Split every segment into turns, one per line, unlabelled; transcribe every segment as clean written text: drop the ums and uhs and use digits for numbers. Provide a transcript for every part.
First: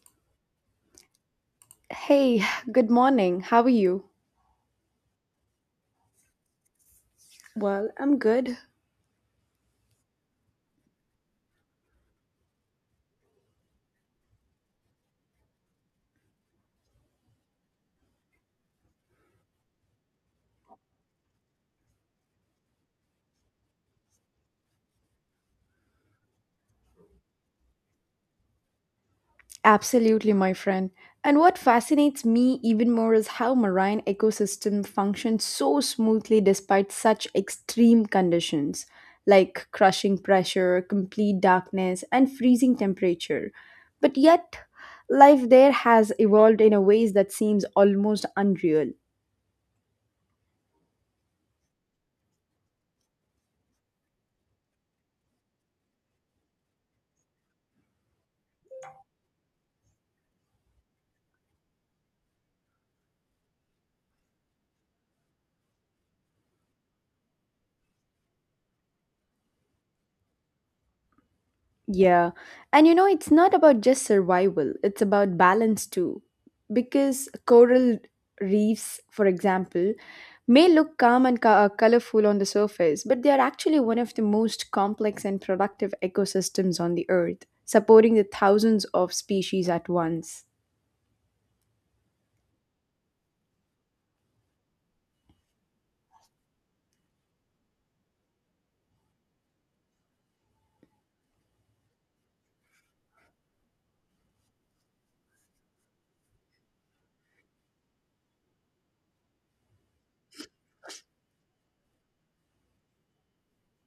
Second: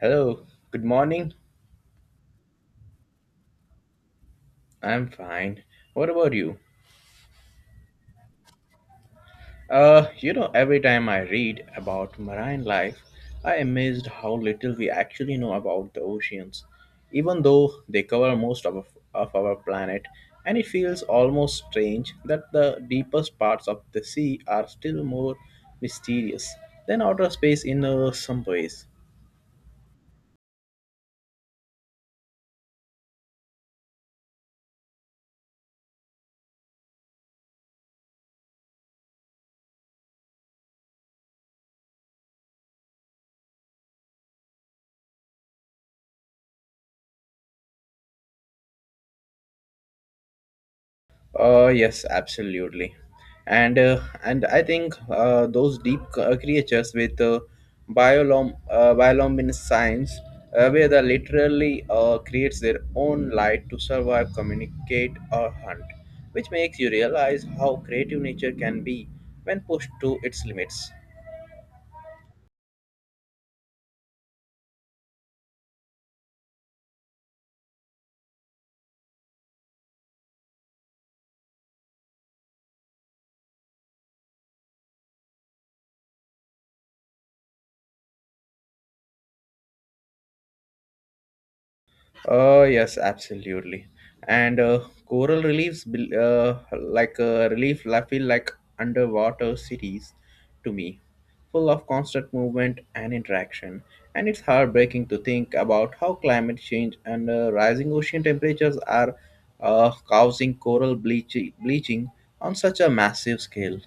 Hello, good morning.
Hey, good morning. How are you?
I'm fine. What about you?
Well, I'm good.
Every time I read about marine life, I am amazed how little we actually know about the oceans, even though they cover most of our planet. And it feels almost strange that the deepest parts of the sea are still more mysterious than outer space in some ways.
Absolutely, my friend. And what fascinates me even more is how marine ecosystem function so smoothly despite such extreme conditions like crushing pressure, complete darkness, and freezing temperature. But yet, life there has evolved in a ways that seems almost unreal.
Yes, absolutely, and I think those deep creatures with bioluminescence, where they literally creates their own light to survive, communicate, or hunt, which makes you realize how creative nature can be when pushed to its limits.
Yeah. And you know, it's not about just survival, it's about balance too. Because coral reefs, for example, may look calm and colorful on the surface, but they are actually one of the most complex and productive ecosystems on the earth, supporting the thousands of species at once.
Yes, absolutely. And Coral reliefs, like relief, I feel like underwater cities to me, full of constant movement and interaction. And it's heartbreaking to think about how climate change and rising ocean temperatures are causing coral bleaching on such a massive scale.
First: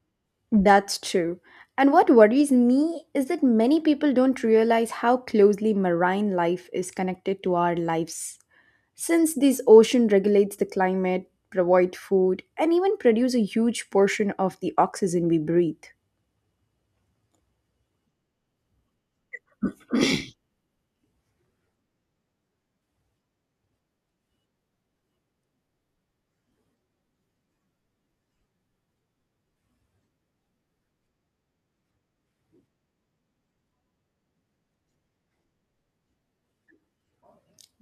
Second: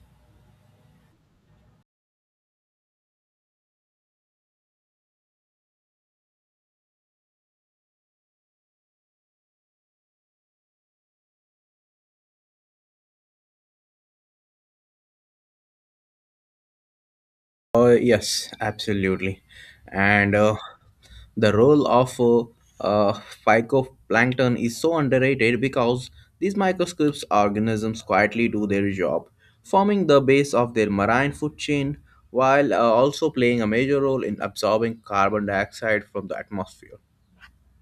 That's true. And what worries me is that many people don't realize how closely marine life is connected to our lives since this ocean regulates the climate, provide food, and even produce a huge portion of the oxygen we breathe.
Yes, absolutely. And The role of uh, phytoplankton is so underrated because these microscopic organisms quietly do their job, forming the base of their marine food chain while also playing a major role in absorbing carbon dioxide from the atmosphere.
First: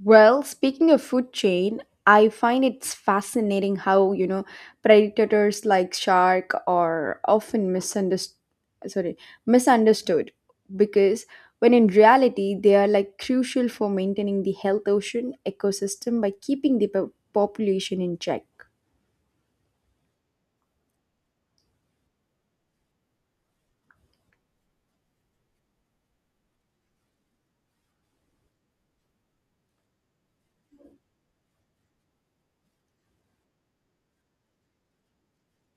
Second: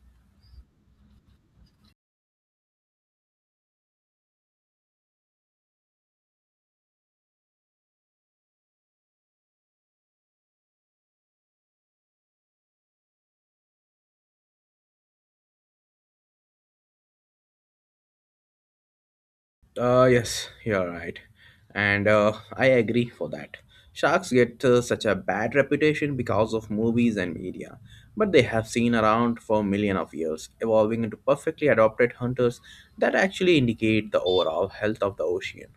Well, speaking of food chain, I find it's fascinating how, you know, predators like shark are often misunderstood, sorry, misunderstood because when in reality they are like crucial for maintaining the health ocean ecosystem by keeping the population in check.
Yes, you're right. And I agree for that. Sharks get such a bad reputation because of movies and media, but they have seen around for millions of years, evolving into perfectly adapted hunters that actually indicate the overall health of the ocean.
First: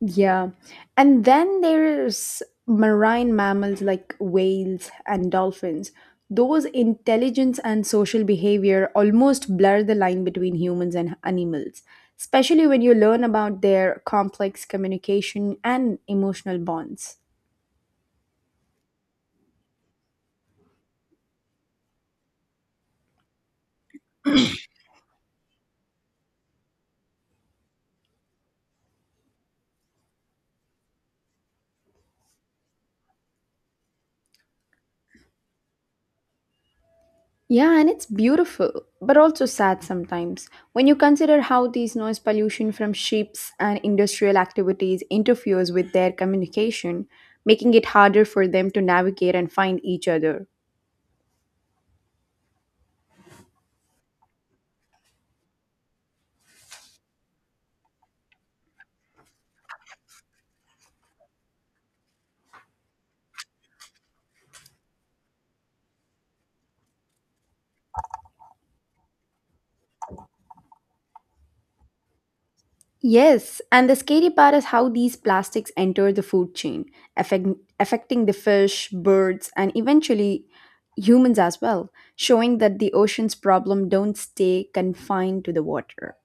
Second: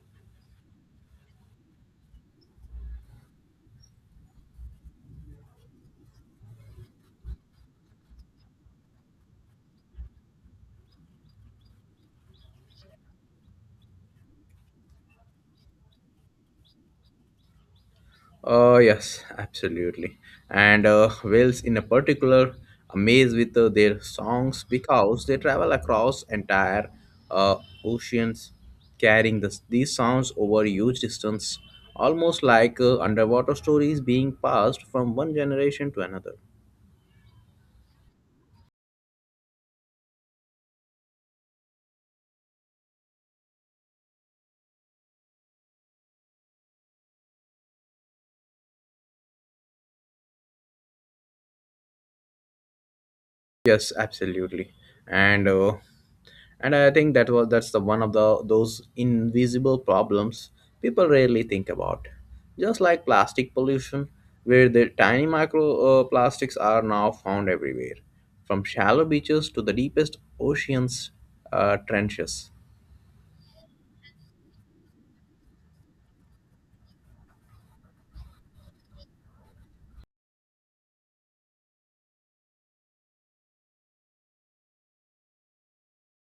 Yeah. And then there's marine mammals like whales and dolphins. Those intelligence and social behavior almost blur the line between humans and animals, especially when you learn about their complex communication and emotional bonds.
Yes, absolutely. And Wales, in a particular, amaze with their songs because they travel across entire uh, oceans, carrying these sounds over huge distance, almost like underwater stories being passed from one generation to another.
Yeah, and it's beautiful, but also sad sometimes when you consider how these noise pollution from ships and industrial activities interferes with their communication, making it harder for them to navigate and find each other.
Yes, absolutely. And uh, and I think that's the one of the those invisible problems people rarely think about, just like plastic pollution where the tiny micro plastics are now found everywhere from shallow beaches to the deepest oceans trenches.
Yes, and the scary part is how these plastics enter the food chain, affect, affecting the fish, birds, and eventually humans as well, showing that the ocean's problem don't stay confined to the water.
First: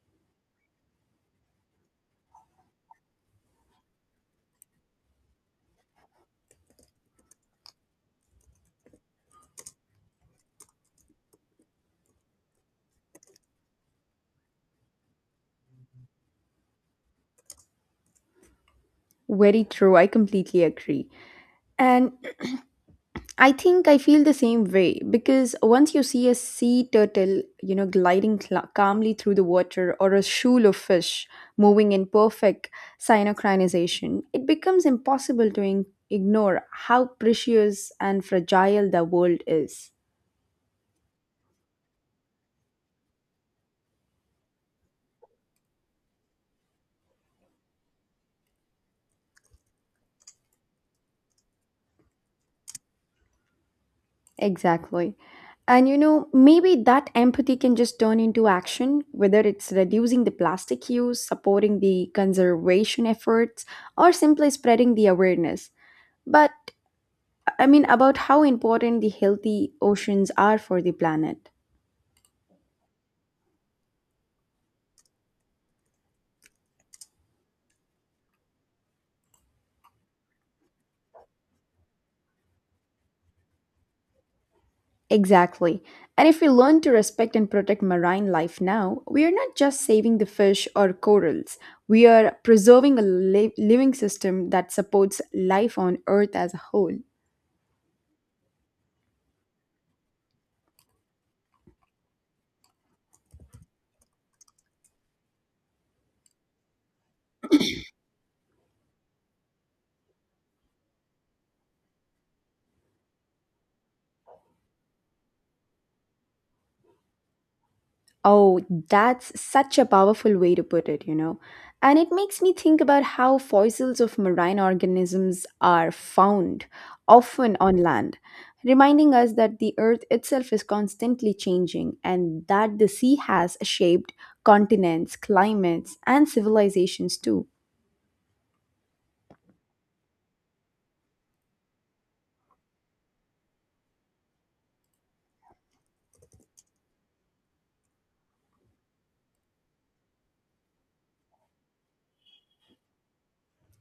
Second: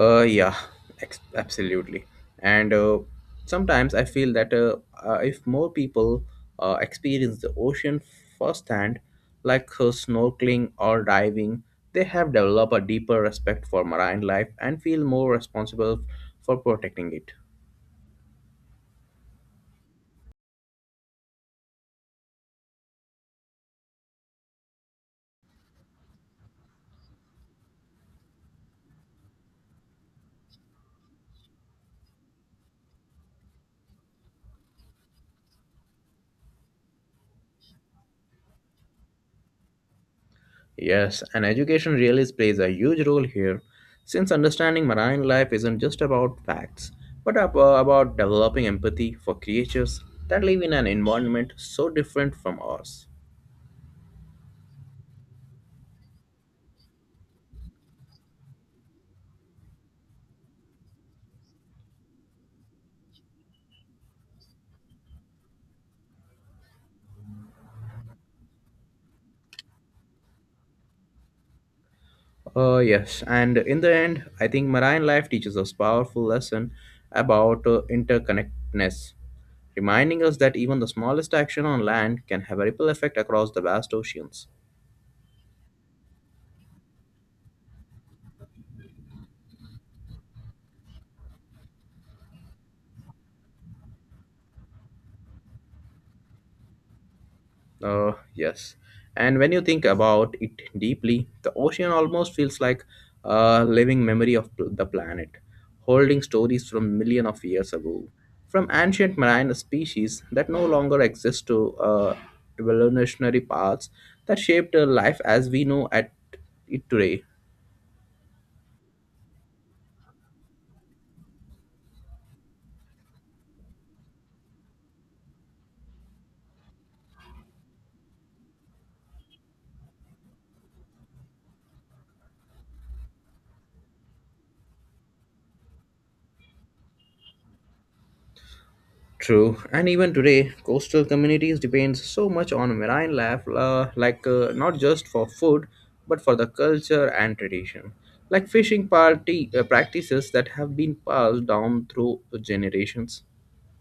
Yeah, absolutely. And Sometimes I feel that if more people experience the ocean firsthand, like snorkeling or diving, they have developed a deeper respect for marine life and feel more responsible for protecting it.
Very true, I completely agree. And I think I feel the same way because once you see a sea turtle, you know, gliding cla calmly through the water or a shoal of fish moving in perfect synchronization, it becomes impossible to ignore how precious and fragile the world is.
Yes, and education really plays a huge role here, since understanding marine life isn't just about facts, but about developing empathy for creatures that live in an environment so different from ours.
Exactly. And you know, maybe that empathy can just turn into action, whether it's reducing the plastic use, supporting the conservation efforts, or simply spreading the awareness. But I mean, about how important the healthy oceans are for the planet.
Yes, and in the end, I think marine life teaches us powerful lesson about interconnectedness, reminding us that even the smallest action on land can have a ripple effect across the vast oceans.
Exactly. And if we learn to respect and protect marine life now, we are not just saving the fish or corals, we are preserving a living system that supports life on Earth as a whole.
Yes. And when you think about it deeply, the ocean almost feels like a living memory of the planet, holding stories from million of years ago, from ancient marine species that no longer exist to evolutionary paths that shaped life as we know at it today.
Oh, that's such a powerful way to put it, you know. And it makes me think about how fossils of marine organisms are found, often on land, reminding us that the earth itself is constantly changing and that the sea has shaped continents, climates, and civilizations too.
True, and even today, coastal communities depend so much on marine life, like not just for food, but for the culture and tradition. Like fishing party practices that have been passed down through generations.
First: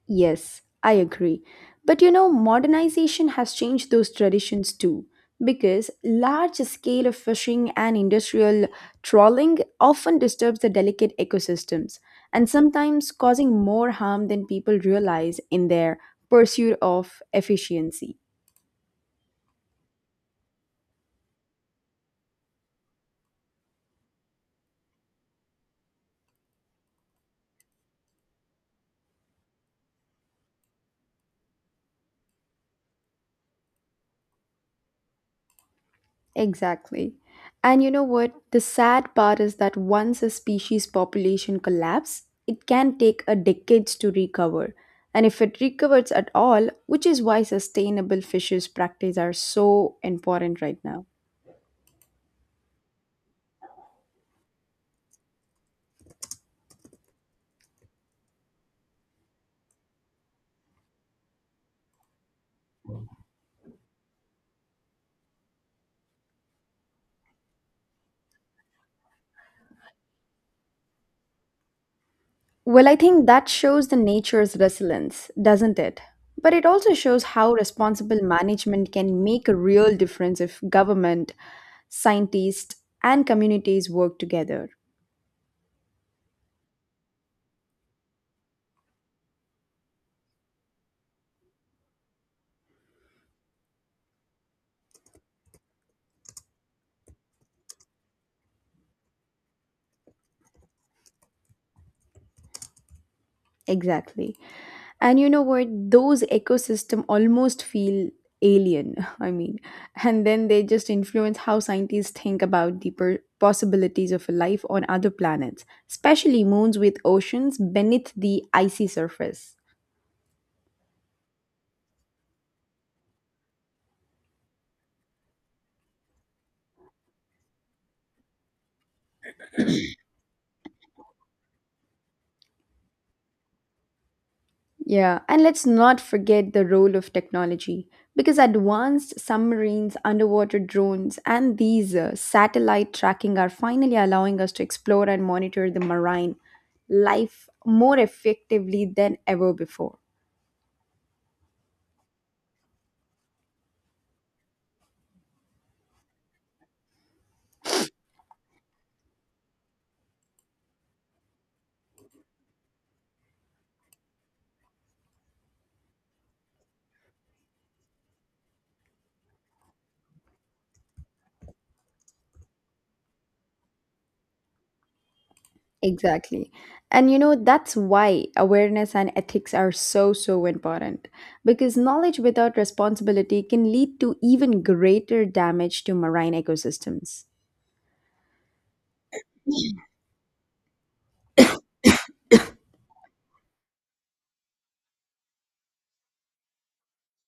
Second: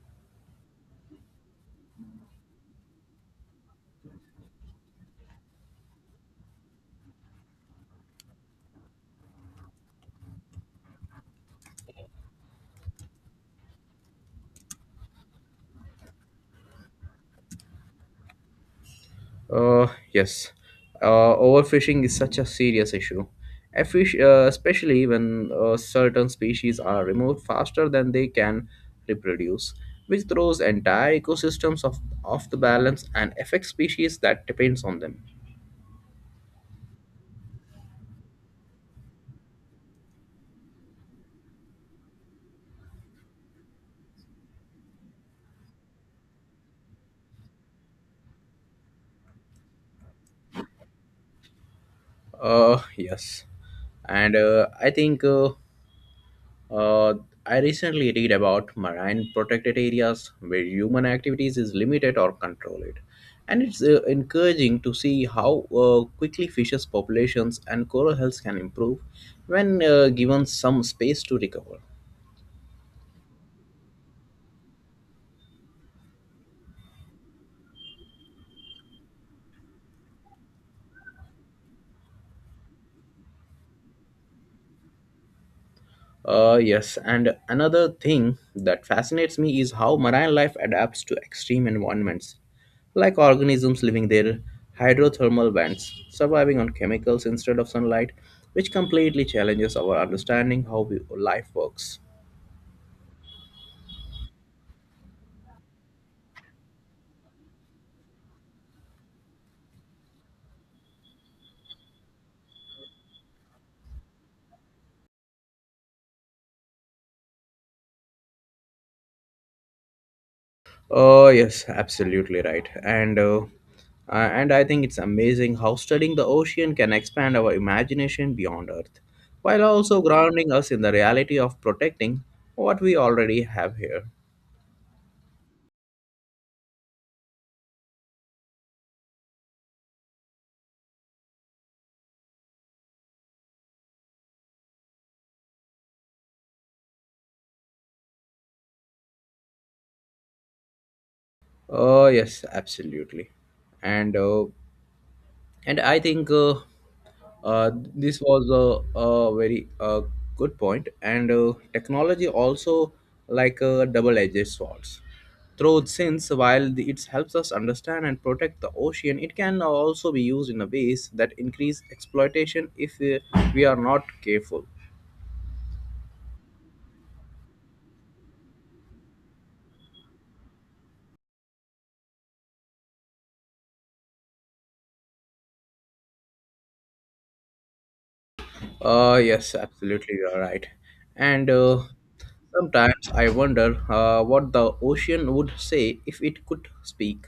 Yes, I agree. But you know, modernization has changed those traditions too, because large scale of fishing and industrial trawling often disturbs the delicate ecosystems and sometimes causing more harm than people realize in their pursuit of efficiency.
Yes. Overfishing is such a serious issue. Especially when certain species are removed faster than they can reproduce, which throws entire ecosystems off the balance and affects species that depends on them.
Exactly. And you know what? The sad part is that once a species population collapse, it can take a decades to recover. And if it recovers at all, which is why sustainable fishes practice are so important right now.
Yes. And I think Uh, I recently read about marine protected areas where human activities is limited or controlled, and it's encouraging to see how quickly fishes populations and coral health can improve when given some space to recover.
Well, I think that shows the nature's resilience, doesn't it? But it also shows how responsible management can make a real difference if government, scientists, and communities work together.
Yes, and another thing that fascinates me is how marine life adapts to extreme environments, like organisms living their hydrothermal vents, surviving on chemicals instead of sunlight, which completely challenges our understanding how we, life works.
Exactly. And you know what? Those ecosystem almost feel alien, I mean, and then they just influence how scientists think about the possibilities of life on other planets, especially moons with oceans beneath the icy surface.
Oh yes, absolutely right, and I think it's amazing how studying the ocean can expand our imagination beyond Earth, while also grounding us in the reality of protecting what we already have here.
Yeah, and let's not forget the role of technology because advanced submarines, underwater drones, and these satellite tracking are finally allowing us to explore and monitor the marine life more effectively than ever before.
Yes, absolutely, and uh, and I think this was a very good point. And Technology also like a double-edged swords. Though since while it helps us understand and protect the ocean, it can also be used in a ways that increase exploitation if we are not careful.
Exactly. And you know, that's why awareness and ethics are so, so important because knowledge without responsibility can lead to even greater damage to marine ecosystems.
Yes, absolutely, you're right. And Sometimes I wonder what the ocean would say if it could speak.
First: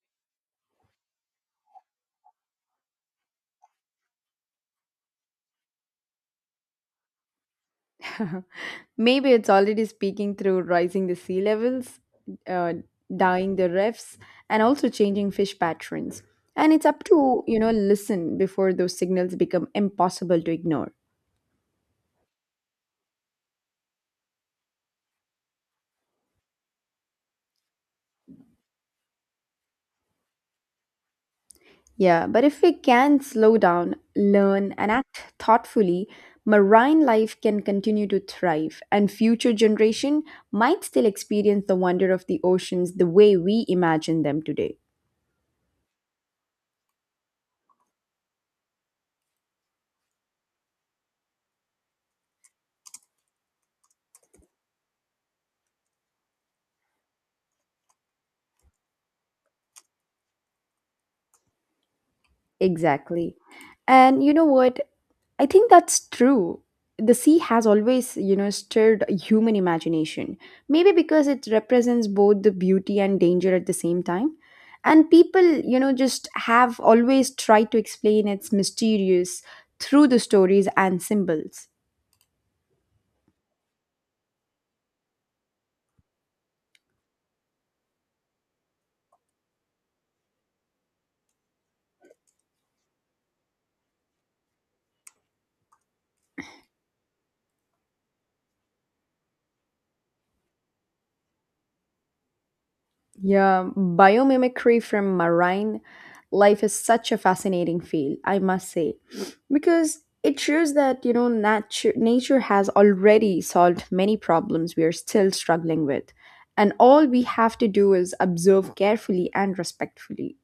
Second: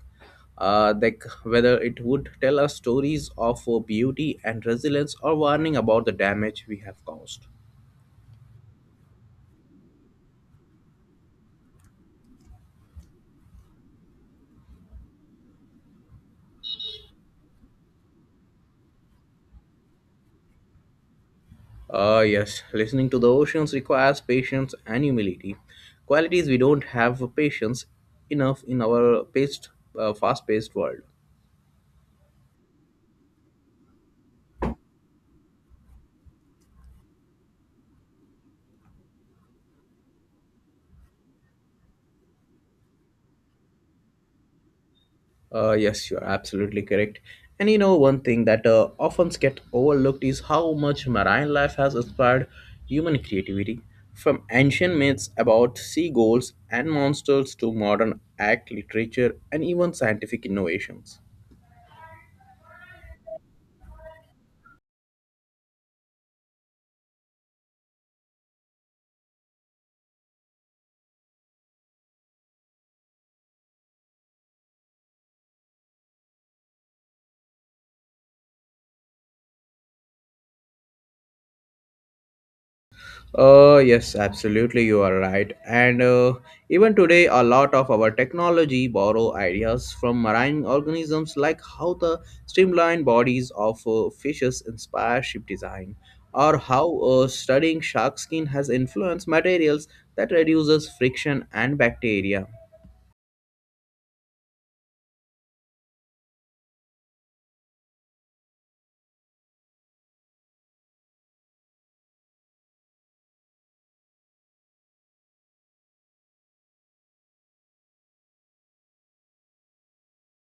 Like whether it would tell us stories of beauty and resilience or warning about the damage we have caused.
Maybe it's already speaking through rising the sea levels, uh, dying the reefs, and also changing fish patterns. And it's up to, you know, listen before those signals become impossible to ignore.
Yes, listening to the oceans requires patience and humility. Qualities we don't have patience enough in our fast paced world.
Yeah, but if we can slow down, learn, and act thoughtfully, marine life can continue to thrive, and future generation might still experience the wonder of the oceans the way we imagine them today.
Yes, you are absolutely correct. And one thing that often gets overlooked is how much marine life has inspired human creativity. From ancient myths about sea gulls and monsters to modern act literature and even scientific innovations.
Exactly. And you know what? I think that's true. The sea has always, you know, stirred human imagination. Maybe because it represents both the beauty and danger at the same time. And people, you know, just have always tried to explain its mysterious through the stories and symbols.
Yes, absolutely, you are right. And Even today, a lot of our technology borrow ideas from marine organisms, like how the streamlined bodies of fishes inspire ship design, or how studying shark skin has influenced materials that reduces friction and bacteria.
Yeah, biomimicry from marine life is such a fascinating field, I must say, because it shows that, you know, nature has already solved many problems we are still struggling with, and all we have to do is observe carefully and respectfully.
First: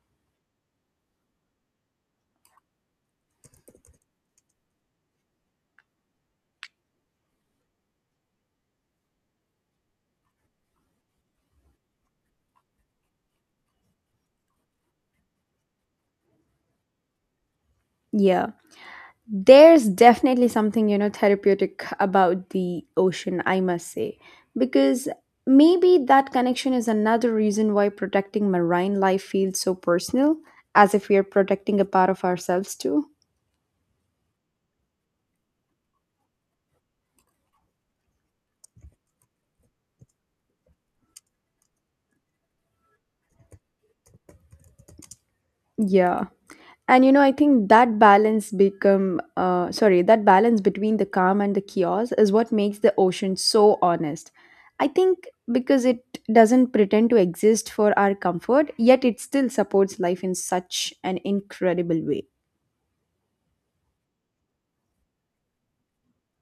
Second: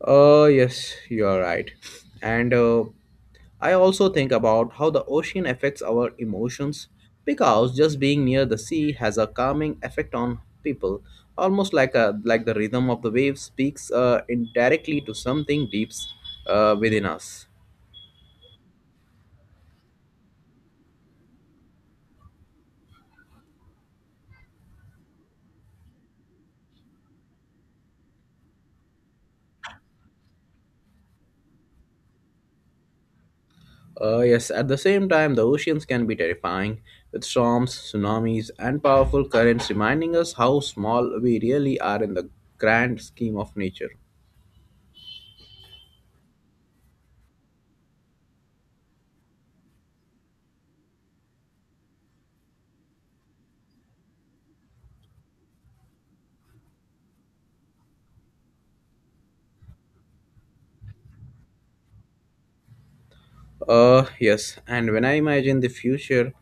Yes, you are right. And I also think about how the ocean affects our emotions because just being near the sea has a calming effect on people, almost like the rhythm of the waves speaks indirectly to something deep within us.
Yeah. There's definitely something, you know, therapeutic about the ocean, I must say, because maybe that connection is another reason why protecting marine life feels so personal, as if we are protecting a part of ourselves too.
Yes, at the same time, the oceans can be terrifying, with storms, tsunamis, and powerful currents reminding us how small we really are in the grand scheme of nature.
Yeah. And you know, I think that balance become sorry that balance between the calm and the chaos is what makes the ocean so honest, I think, because it doesn't pretend to exist for our comfort, yet it still supports life in such an incredible way.
Yes, and when I imagine the future,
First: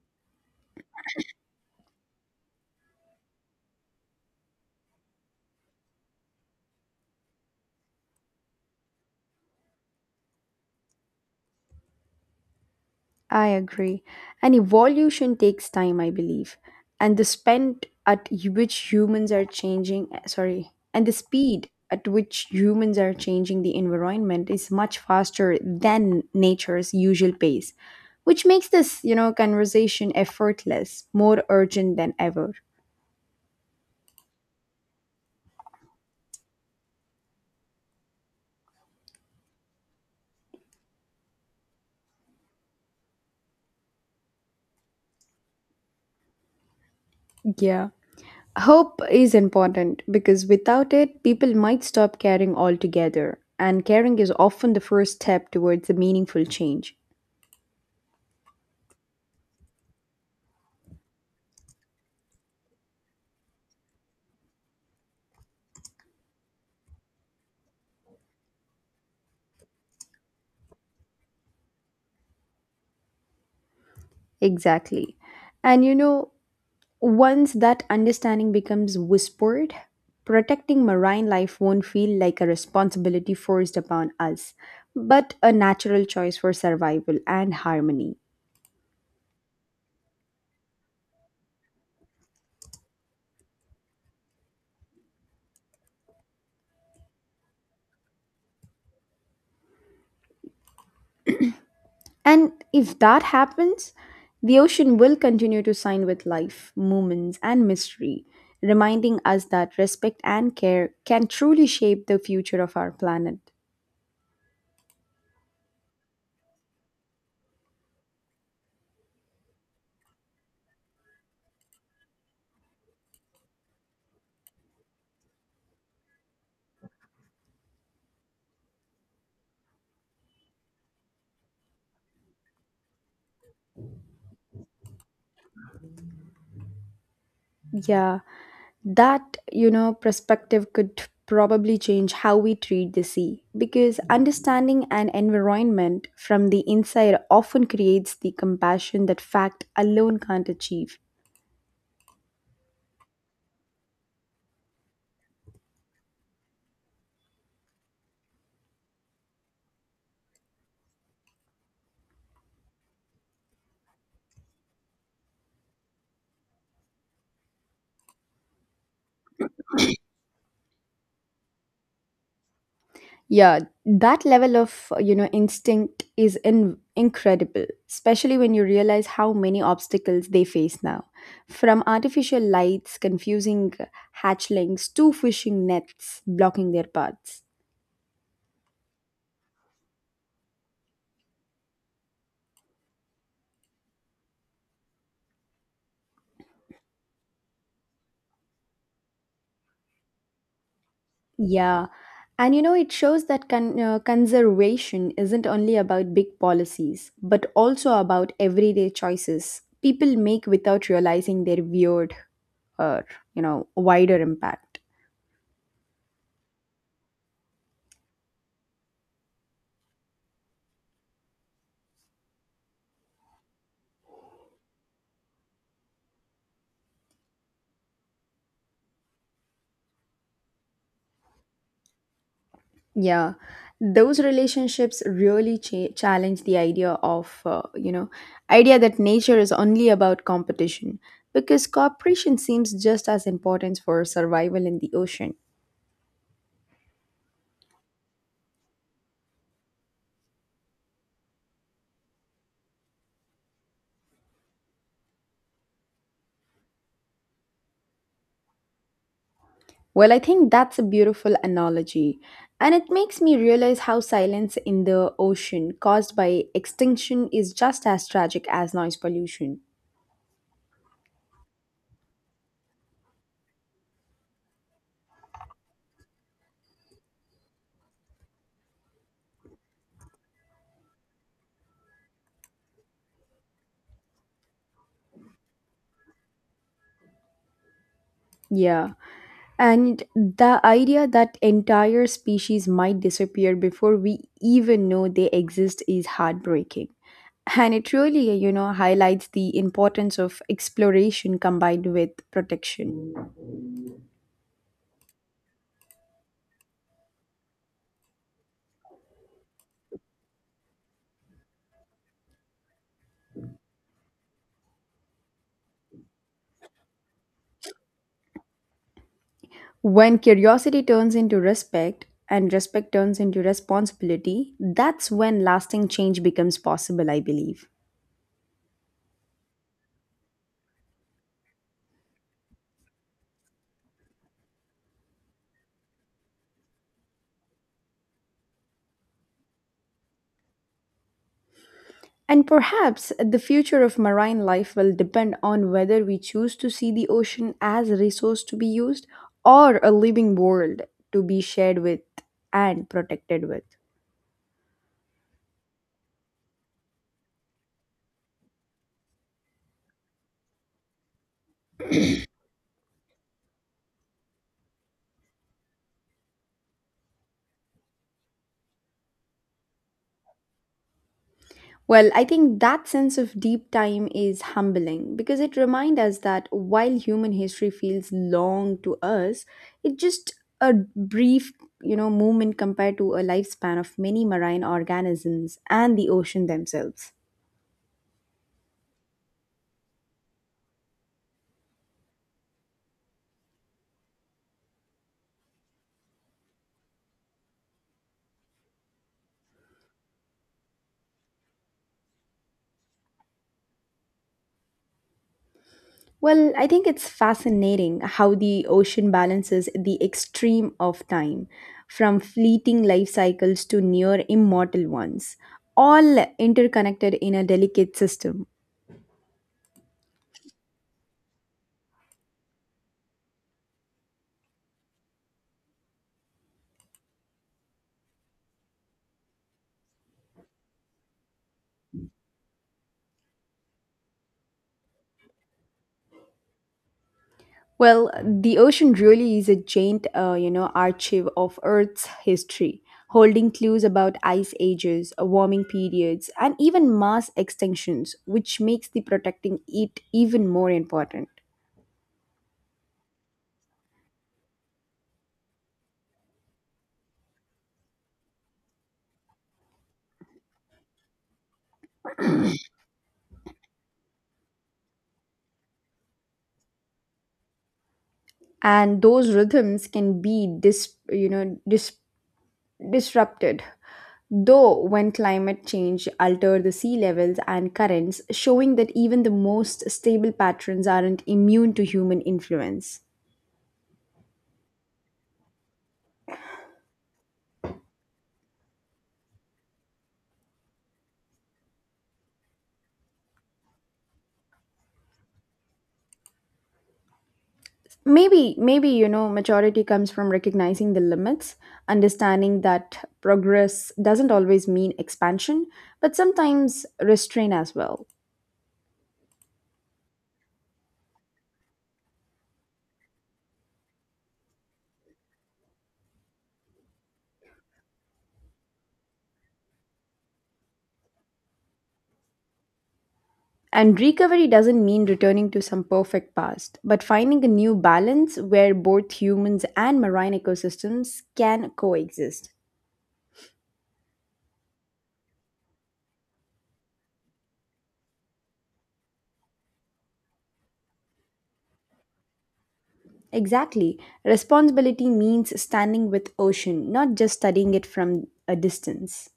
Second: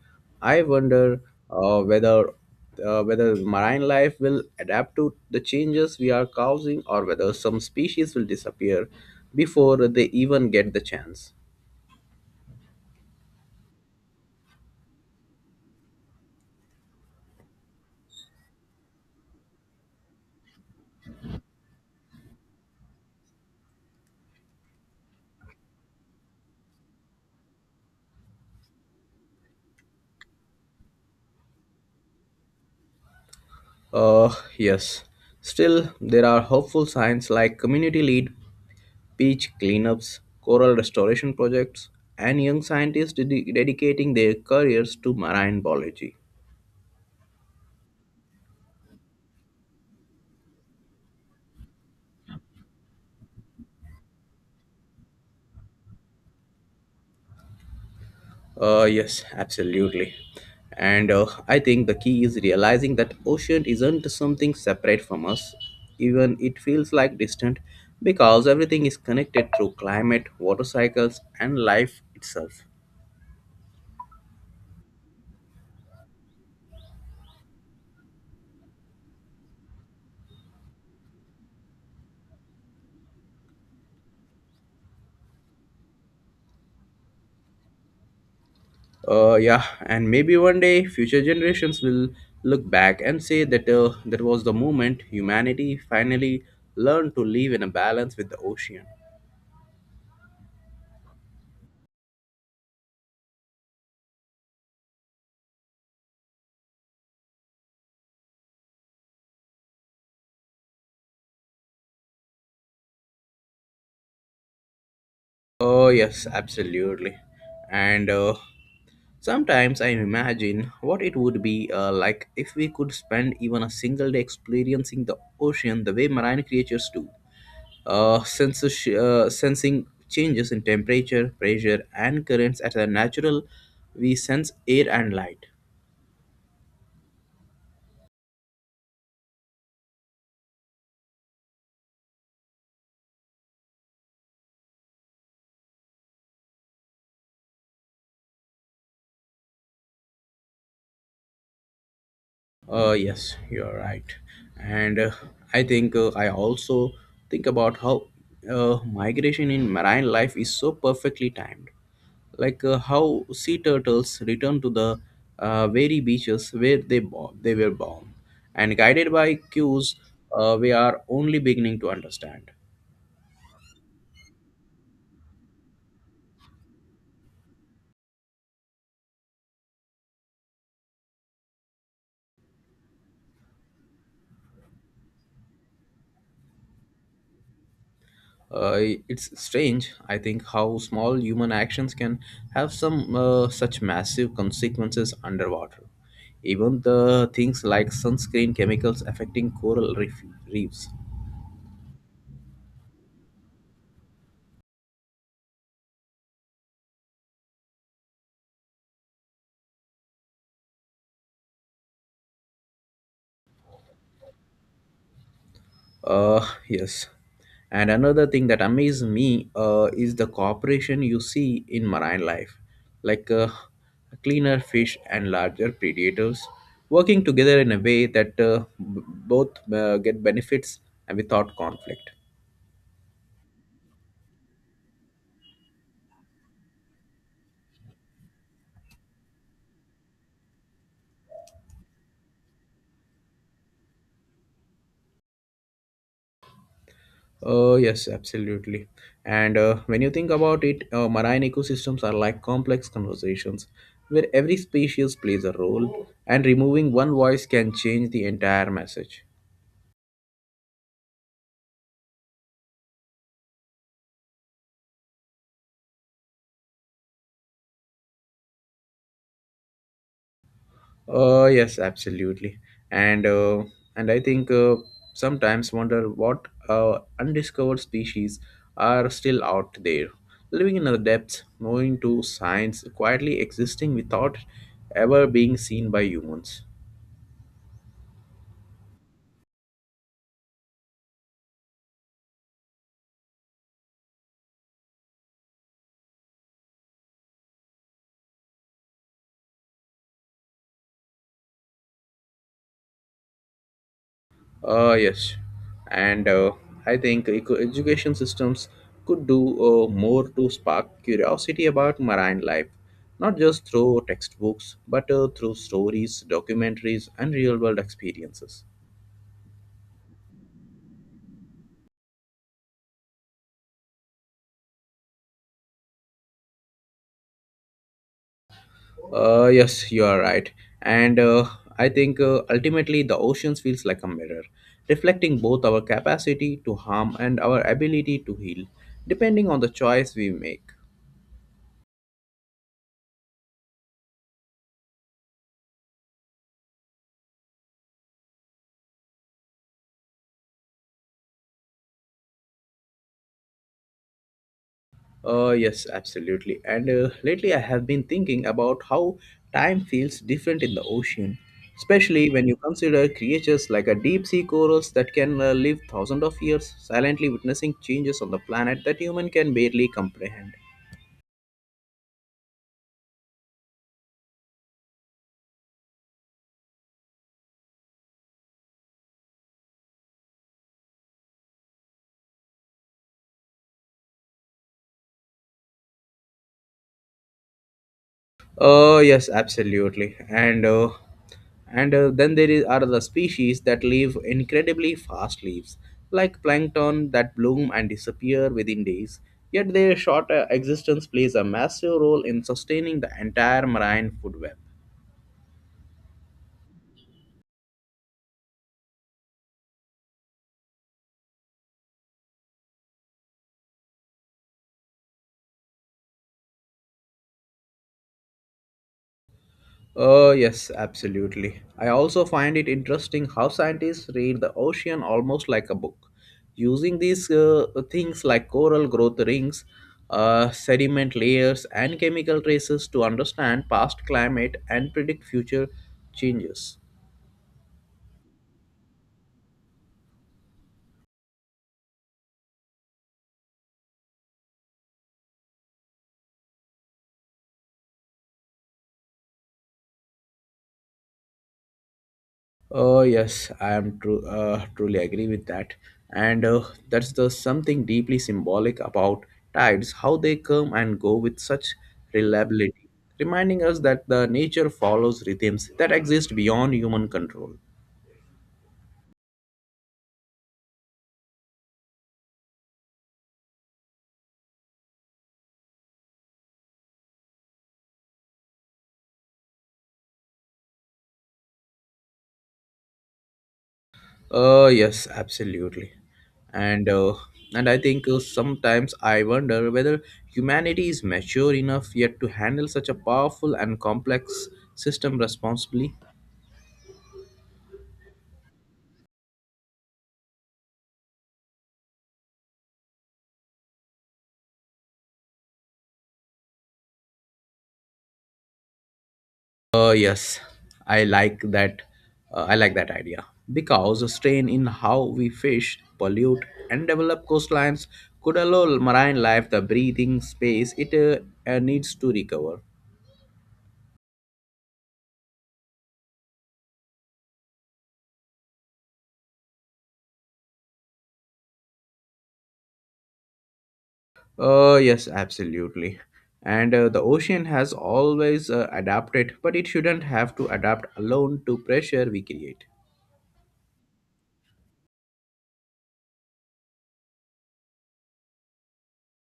I wonder uh, whether uh, whether marine life will adapt to the changes we are causing, or whether some species will disappear before they even get the chance.
I agree. And evolution takes time, I believe. And the spend at which humans are changing, eh, sorry, and the speed at which humans are changing the environment is much faster than nature's usual pace, which makes this, you know, conversation effortless, more urgent than ever.
Yes. Still, there are hopeful signs like community lead, beach cleanups, coral restoration projects, and young scientists dedicating their careers to marine biology.
Yeah. Hope is important because without it, people might stop caring altogether. And caring is often the first step towards a meaningful change.
Yes, absolutely. And I think the key is realizing that ocean isn't something separate from us, even it feels like distant, because everything is connected through climate, water cycles, and life itself.
Exactly. And you know, once that understanding becomes whispered, protecting marine life won't feel like a responsibility forced upon us, but a natural choice for survival and harmony.
Yeah, and maybe one day future generations will look back and say that was the moment humanity finally learned to live in a balance with the ocean.
And if that happens, the ocean will continue to sign with life, movements, and mystery, reminding us that respect and care can truly shape the future of our planet.
Oh, yes, absolutely. And Sometimes I imagine what it would be like if we could spend even a single day experiencing the ocean the way marine creatures do. Sensing changes in temperature, pressure, and currents at a natural, we sense air and light.
Yeah, that, you know, perspective could probably change how we treat the sea because understanding an environment from the inside often creates the compassion that fact alone can't achieve.
Yes, you're right. And I think I also think about how migration in marine life is so perfectly timed, like how sea turtles return to the very beaches where they were born, and guided by cues we are only beginning to understand.
Yeah, that level of you know, instinct is incredible, especially when you realize how many obstacles they face now, from artificial lights confusing hatchlings to fishing nets blocking their paths.
Uh, it's strange, I think, how small human actions can have some such massive consequences underwater. Even the things like sunscreen chemicals affecting coral reefs.
Yeah. And you know, it shows that conservation isn't only about big policies, but also about everyday choices people make without realizing their weird or, you know, wider impact.
Yes. And another thing that amazes me is the cooperation you see in marine life, like cleaner fish and larger predators working together in a way that both get benefits and without conflict.
Yeah. Those relationships really challenge the idea of, you know, idea that nature is only about competition because cooperation seems just as important for survival in the ocean.
Oh, yes, absolutely. And When you think about it, marine ecosystems are like complex conversations where every species plays a role, and removing one voice can change the entire message.
Well, I think that's a beautiful analogy. And it makes me realize how silence in the ocean caused by extinction is just as tragic as noise pollution.
Yes, absolutely. And uh, and I think Sometimes wonder what undiscovered species are still out there, living in the depths, knowing to science, quietly existing without ever being seen by humans.
Yeah. And the idea that entire species might disappear before we even know they exist is heartbreaking. And it really, you know, highlights the importance of exploration combined with protection.
Yes, and I think education systems could do more to spark curiosity about marine life, not just through textbooks, but through stories, documentaries, and real-world experiences.
When curiosity turns into respect and respect turns into responsibility, that's when lasting change becomes possible, I believe.
Yes, you are right. And I think Ultimately the oceans feels like a mirror, reflecting both our capacity to harm and our ability to heal, depending on the choice we make.
And perhaps the future of marine life will depend on whether we choose to see the ocean as a resource to be used or a living world to be shared with and protected with.
Yes, absolutely. And Lately I have been thinking about how time feels different in the ocean, especially when you consider creatures like a deep sea corals that can live thousands of years silently witnessing changes on the planet that human can barely comprehend.
Well, I think that sense of deep time is humbling because it reminds us that while human history feels long to us, it's just a brief, you know, moment compared to a lifespan of many marine organisms and the ocean themselves.
Yes, absolutely. And then there are the species that live incredibly fast lives, like plankton that bloom and disappear within days. Yet their short existence plays a massive role in sustaining the entire marine food web.
Well, I think it's fascinating how the ocean balances the extreme of time, from fleeting life cycles to near immortal ones, all interconnected in a delicate system.
Yes, absolutely. I also find it interesting how scientists read the ocean almost like a book, using these things like coral growth rings, sediment layers, and chemical traces to understand past climate and predict future changes.
Well, the ocean really is a giant, you know, archive of Earth's history, holding clues about ice ages, warming periods, and even mass extinctions, which makes the protecting it even more important.
Oh yes, I truly agree with that. And that's the something deeply symbolic about tides, how they come and go with such reliability, reminding us that the nature follows rhythms that exist beyond human control.
And those rhythms can be you know, disrupted. Though, when climate change alter the sea levels and currents, showing that even the most stable patterns aren't immune to human influence.
Yes, absolutely. And uh, and I think sometimes I wonder whether humanity is mature enough yet to handle such a powerful and complex system responsibly.
Maybe, you know, maturity comes from recognizing the limits, understanding that progress doesn't always mean expansion but sometimes restraint as well.
Yes, I like that. I like that idea because the strain in how we fish, pollute, and develop coastlines could allow marine life the breathing space it needs to recover.
And recovery doesn't mean returning to some perfect past, but finding a new balance where both humans and marine ecosystems can coexist.
Yes, absolutely. And the ocean has always adapted, but it shouldn't have to adapt alone to pressure we create.
Exactly, responsibility means standing with ocean, not just studying it from a distance.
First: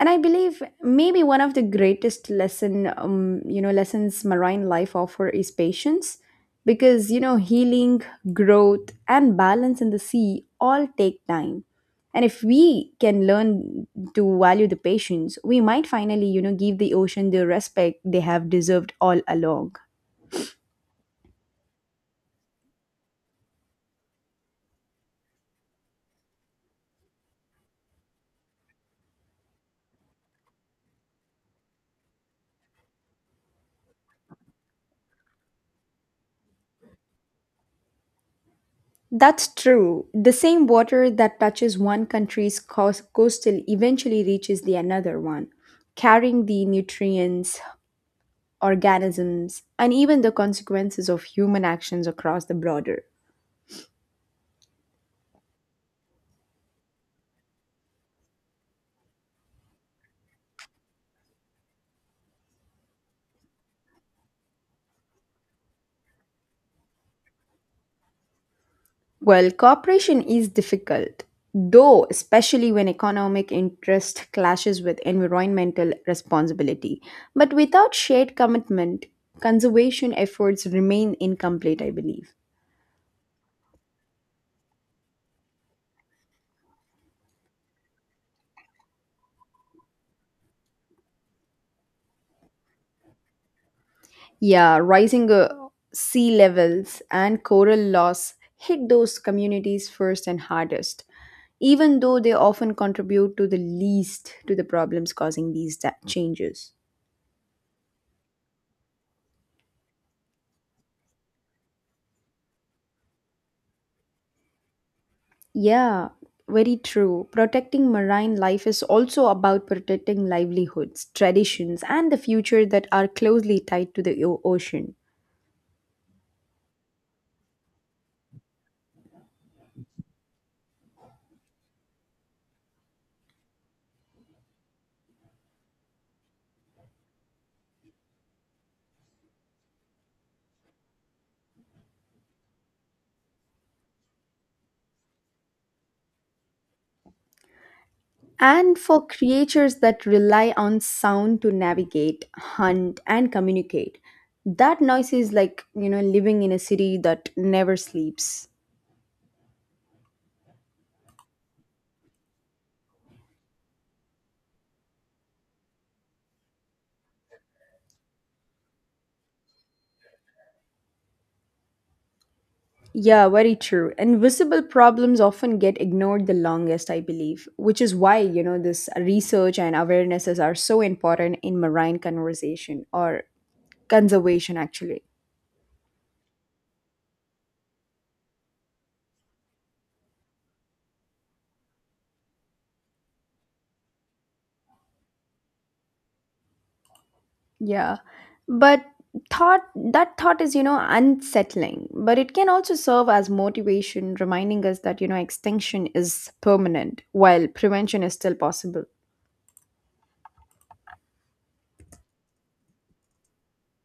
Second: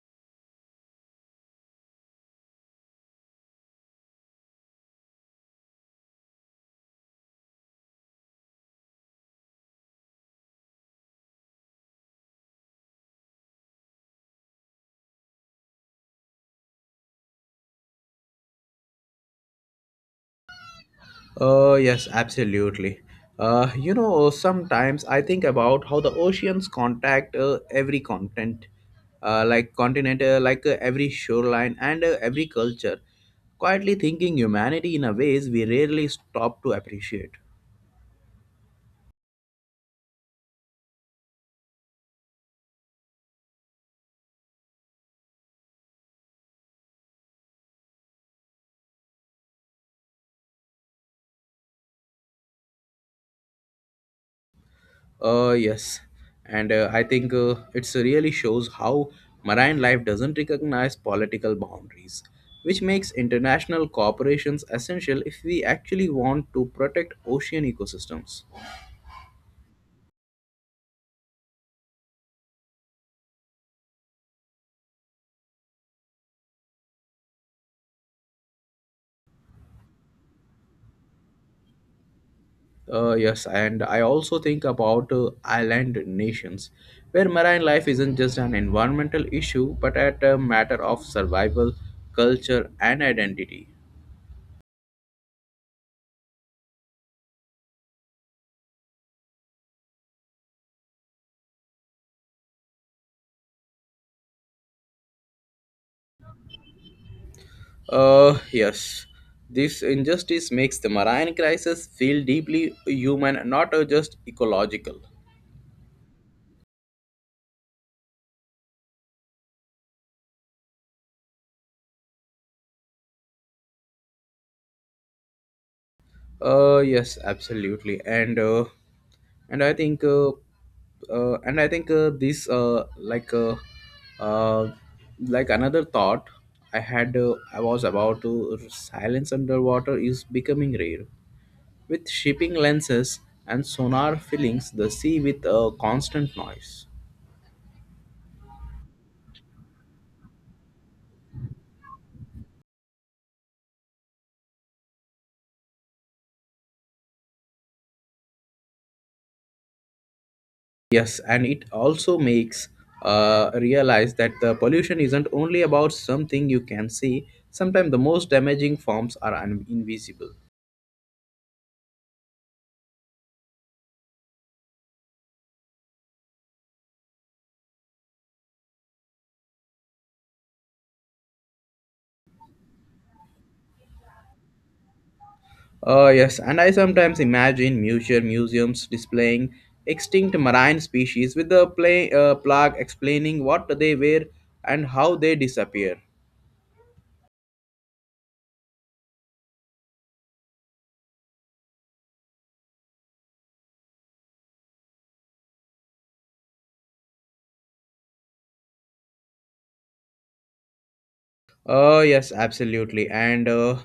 And I believe maybe one of the greatest lesson you know, lessons marine life offer is patience, because, you know, healing, growth and balance in the sea all take time, and if we can learn to value the patience, we might finally, you know, give the ocean the respect they have deserved all along.
Yes, absolutely. You know, sometimes I think about how the oceans contact every continent, every shoreline and every culture, quietly thinking humanity in a ways we rarely stop to appreciate.
That's true. The same water that touches one country's coast coastal eventually reaches the another one, carrying the nutrients, organisms, and even the consequences of human actions across the broader.
Yes, and I think it's really shows how marine life doesn't recognize political boundaries, which makes international cooperations essential if we actually want to protect ocean ecosystems.
Well, cooperation is difficult, though, especially when economic interest clashes with environmental responsibility. But without shared commitment, conservation efforts remain incomplete, I believe.
Yes, and I also think about island nations, where marine life isn't just an environmental issue, but at a matter of survival, culture, and identity.
Yeah, rising sea levels and coral loss hit those communities first and hardest, even though they often contribute to the least to the problems causing these changes.
Yes, this injustice makes the marine crisis feel deeply human, not just ecological.
Yeah, very true. Protecting marine life is also about protecting livelihoods, traditions, and the future that are closely tied to the ocean.
Yes, absolutely, and I think uh, and I think this uh, like another thought I had I was about to silence underwater is becoming rare, with shipping lenses and sonar filling the sea with a constant noise.
And for creatures that rely on sound to navigate, hunt, and communicate, that noise is like, you know, living in a city that never sleeps.
Yes, and it also makes realize that the pollution isn't only about something you can see. Sometimes the most damaging forms are invisible.
Yeah, very true. Invisible problems often get ignored the longest, I believe, which is why, you know, this research and awarenesses are so important in marine conversation or conservation, actually.
Yes, and I sometimes imagine museums displaying extinct marine species with the plaque explaining what they were and how they disappear.
Yeah. But thought is, you know, unsettling, but it can also serve as motivation, reminding us that, you know, extinction is permanent while prevention is still possible.
Yes, absolutely, and uh,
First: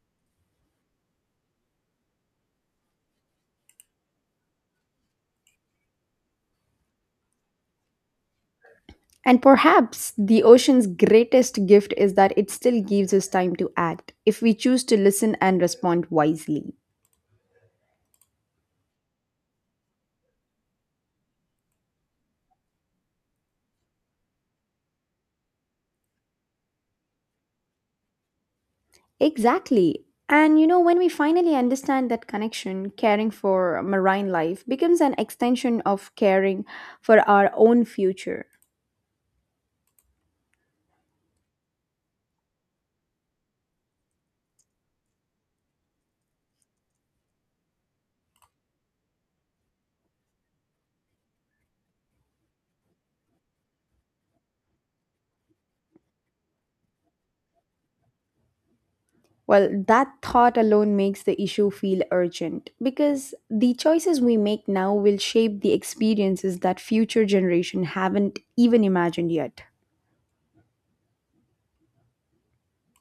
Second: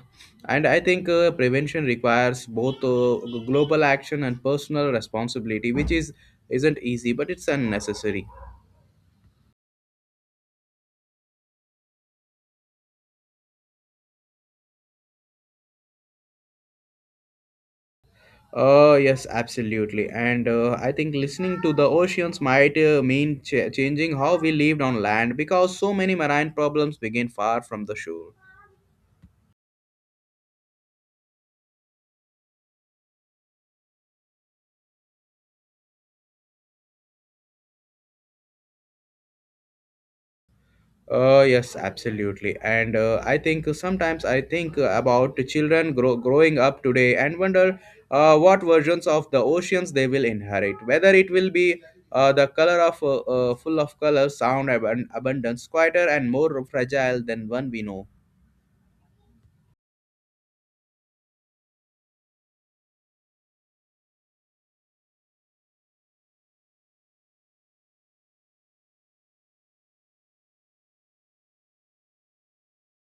and I think prevention requires both global action and personal responsibility, which is isn't easy, but it's unnecessary.
And perhaps the ocean's greatest gift is that it still gives us time to act if we choose to listen and respond wisely.
Yes, absolutely. And I think listening to the oceans might mean changing how we lived on land because so many marine problems begin far from the shore.
Exactly. And you know, when we finally understand that connection, caring for marine life becomes an extension of caring for our own future.
Yes, absolutely. And I think sometimes I think about children growing up today and wonder what versions of the oceans they will inherit. Whether it will be the color of full of color, sound, abundance, quieter and more fragile than one we know.
Well, that thought alone makes the issue feel urgent because the choices we make now will shape the experiences that future generation haven't even imagined yet.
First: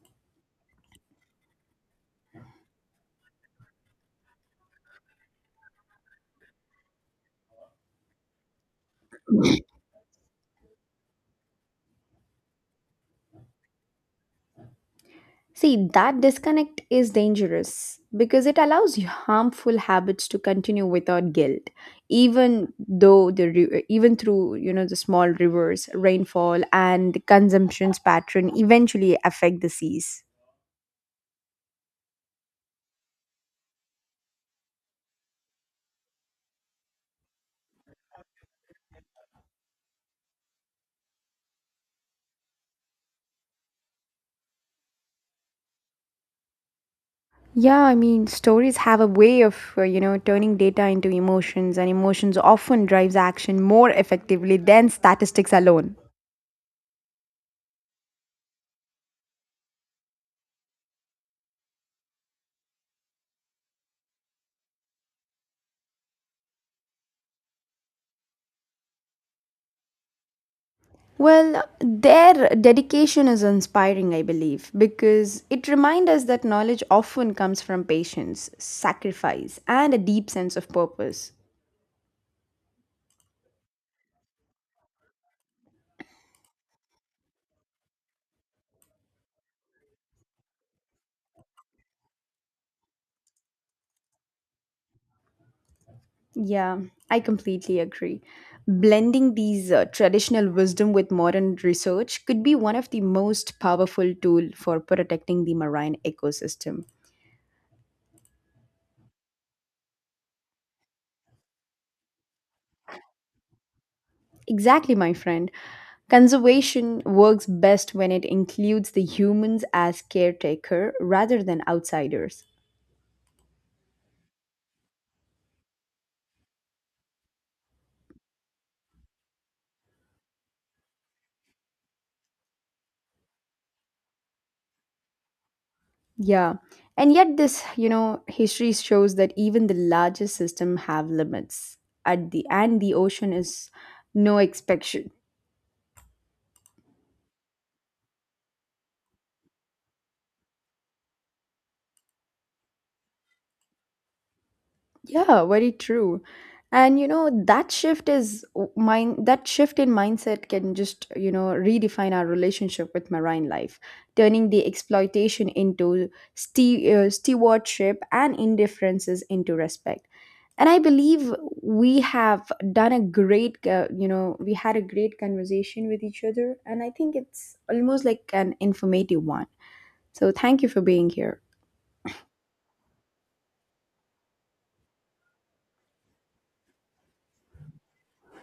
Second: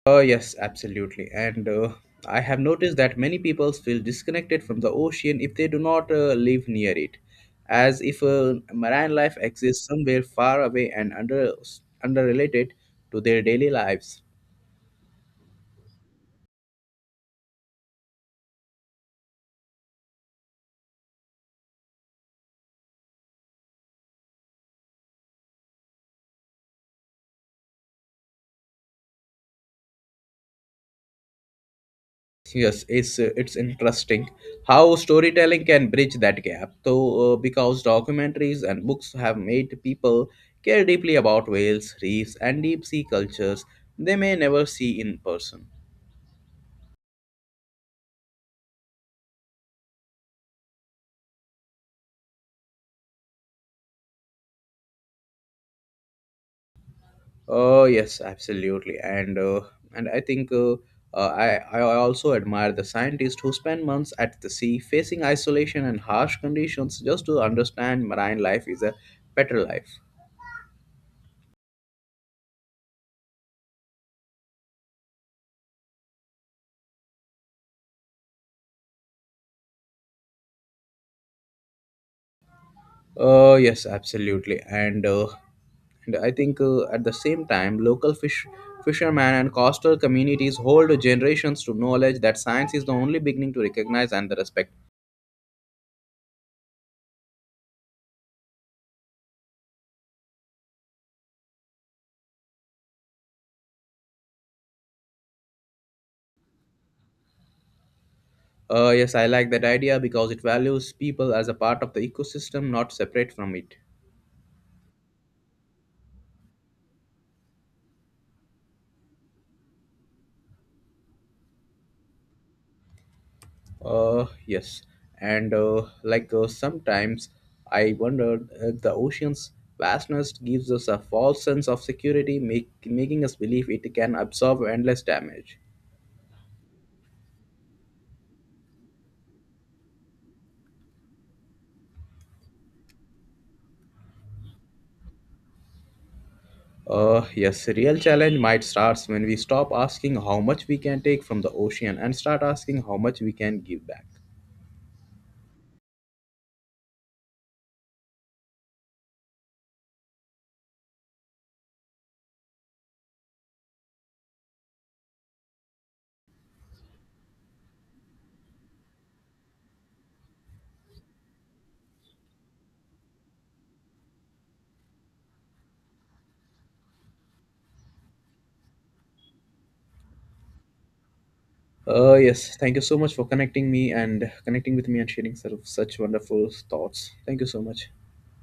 Yes, absolutely. And I have noticed that many people feel disconnected from the ocean if they do not live near it, as if marine life exists somewhere far away and underrelated to their daily lives.
See, that disconnect is dangerous because it allows harmful habits to continue without guilt, even though the even through, you know, the small rivers, rainfall, and consumption's pattern eventually affect the seas.
Yes, it's interesting how storytelling can bridge that gap. So, because documentaries and books have made people care deeply about whales, reefs, and deep sea cultures they may never see in person.
Yeah, I mean, stories have a way of, you know, turning data into emotions, and emotions often drives action more effectively than statistics alone.
Yes, absolutely, and I think I also admire the scientists who spend months at the sea, facing isolation and harsh conditions, just to understand marine life is a better life.
Well, their dedication is inspiring, I believe, because it reminds us that knowledge often comes from patience, sacrifice, and a deep sense of purpose.
Yes, absolutely, and I think at the same time, local fishermen and coastal communities hold generations to knowledge that science is the only beginning to recognize and the respect.
Yeah, I completely agree. Blending these traditional wisdom with modern research could be one of the most powerful tool for protecting the marine ecosystem.
Yes, I like that idea because it values people as a part of the ecosystem, not separate from it.
Exactly, my friend. Conservation works best when it includes the humans as caretaker rather than outsiders.
Yes, and sometimes I wondered if the ocean's vastness gives us a false sense of security, making us believe it can absorb endless damage.
Yeah. And yet this, you know, history shows that even the largest system have limits. At the end, the ocean is no exception.
Yes, real challenge might start when we stop asking how much we can take from the ocean and start asking how much we can give back.
Yeah, very true. And you know, that shift is mind that shift in mindset can just, you know, redefine our relationship with marine life, turning the exploitation into stewardship and indifferences into respect. And I believe we have done a great, you know, we had a great conversation with each other, and I think it's almost like an informative one. So thank you for being here.
Yes, thank you so much for connecting me and connecting with me and sharing sort of such wonderful thoughts. Thank you so much.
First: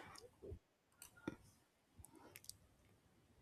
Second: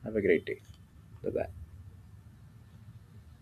Have a great day. Bye bye.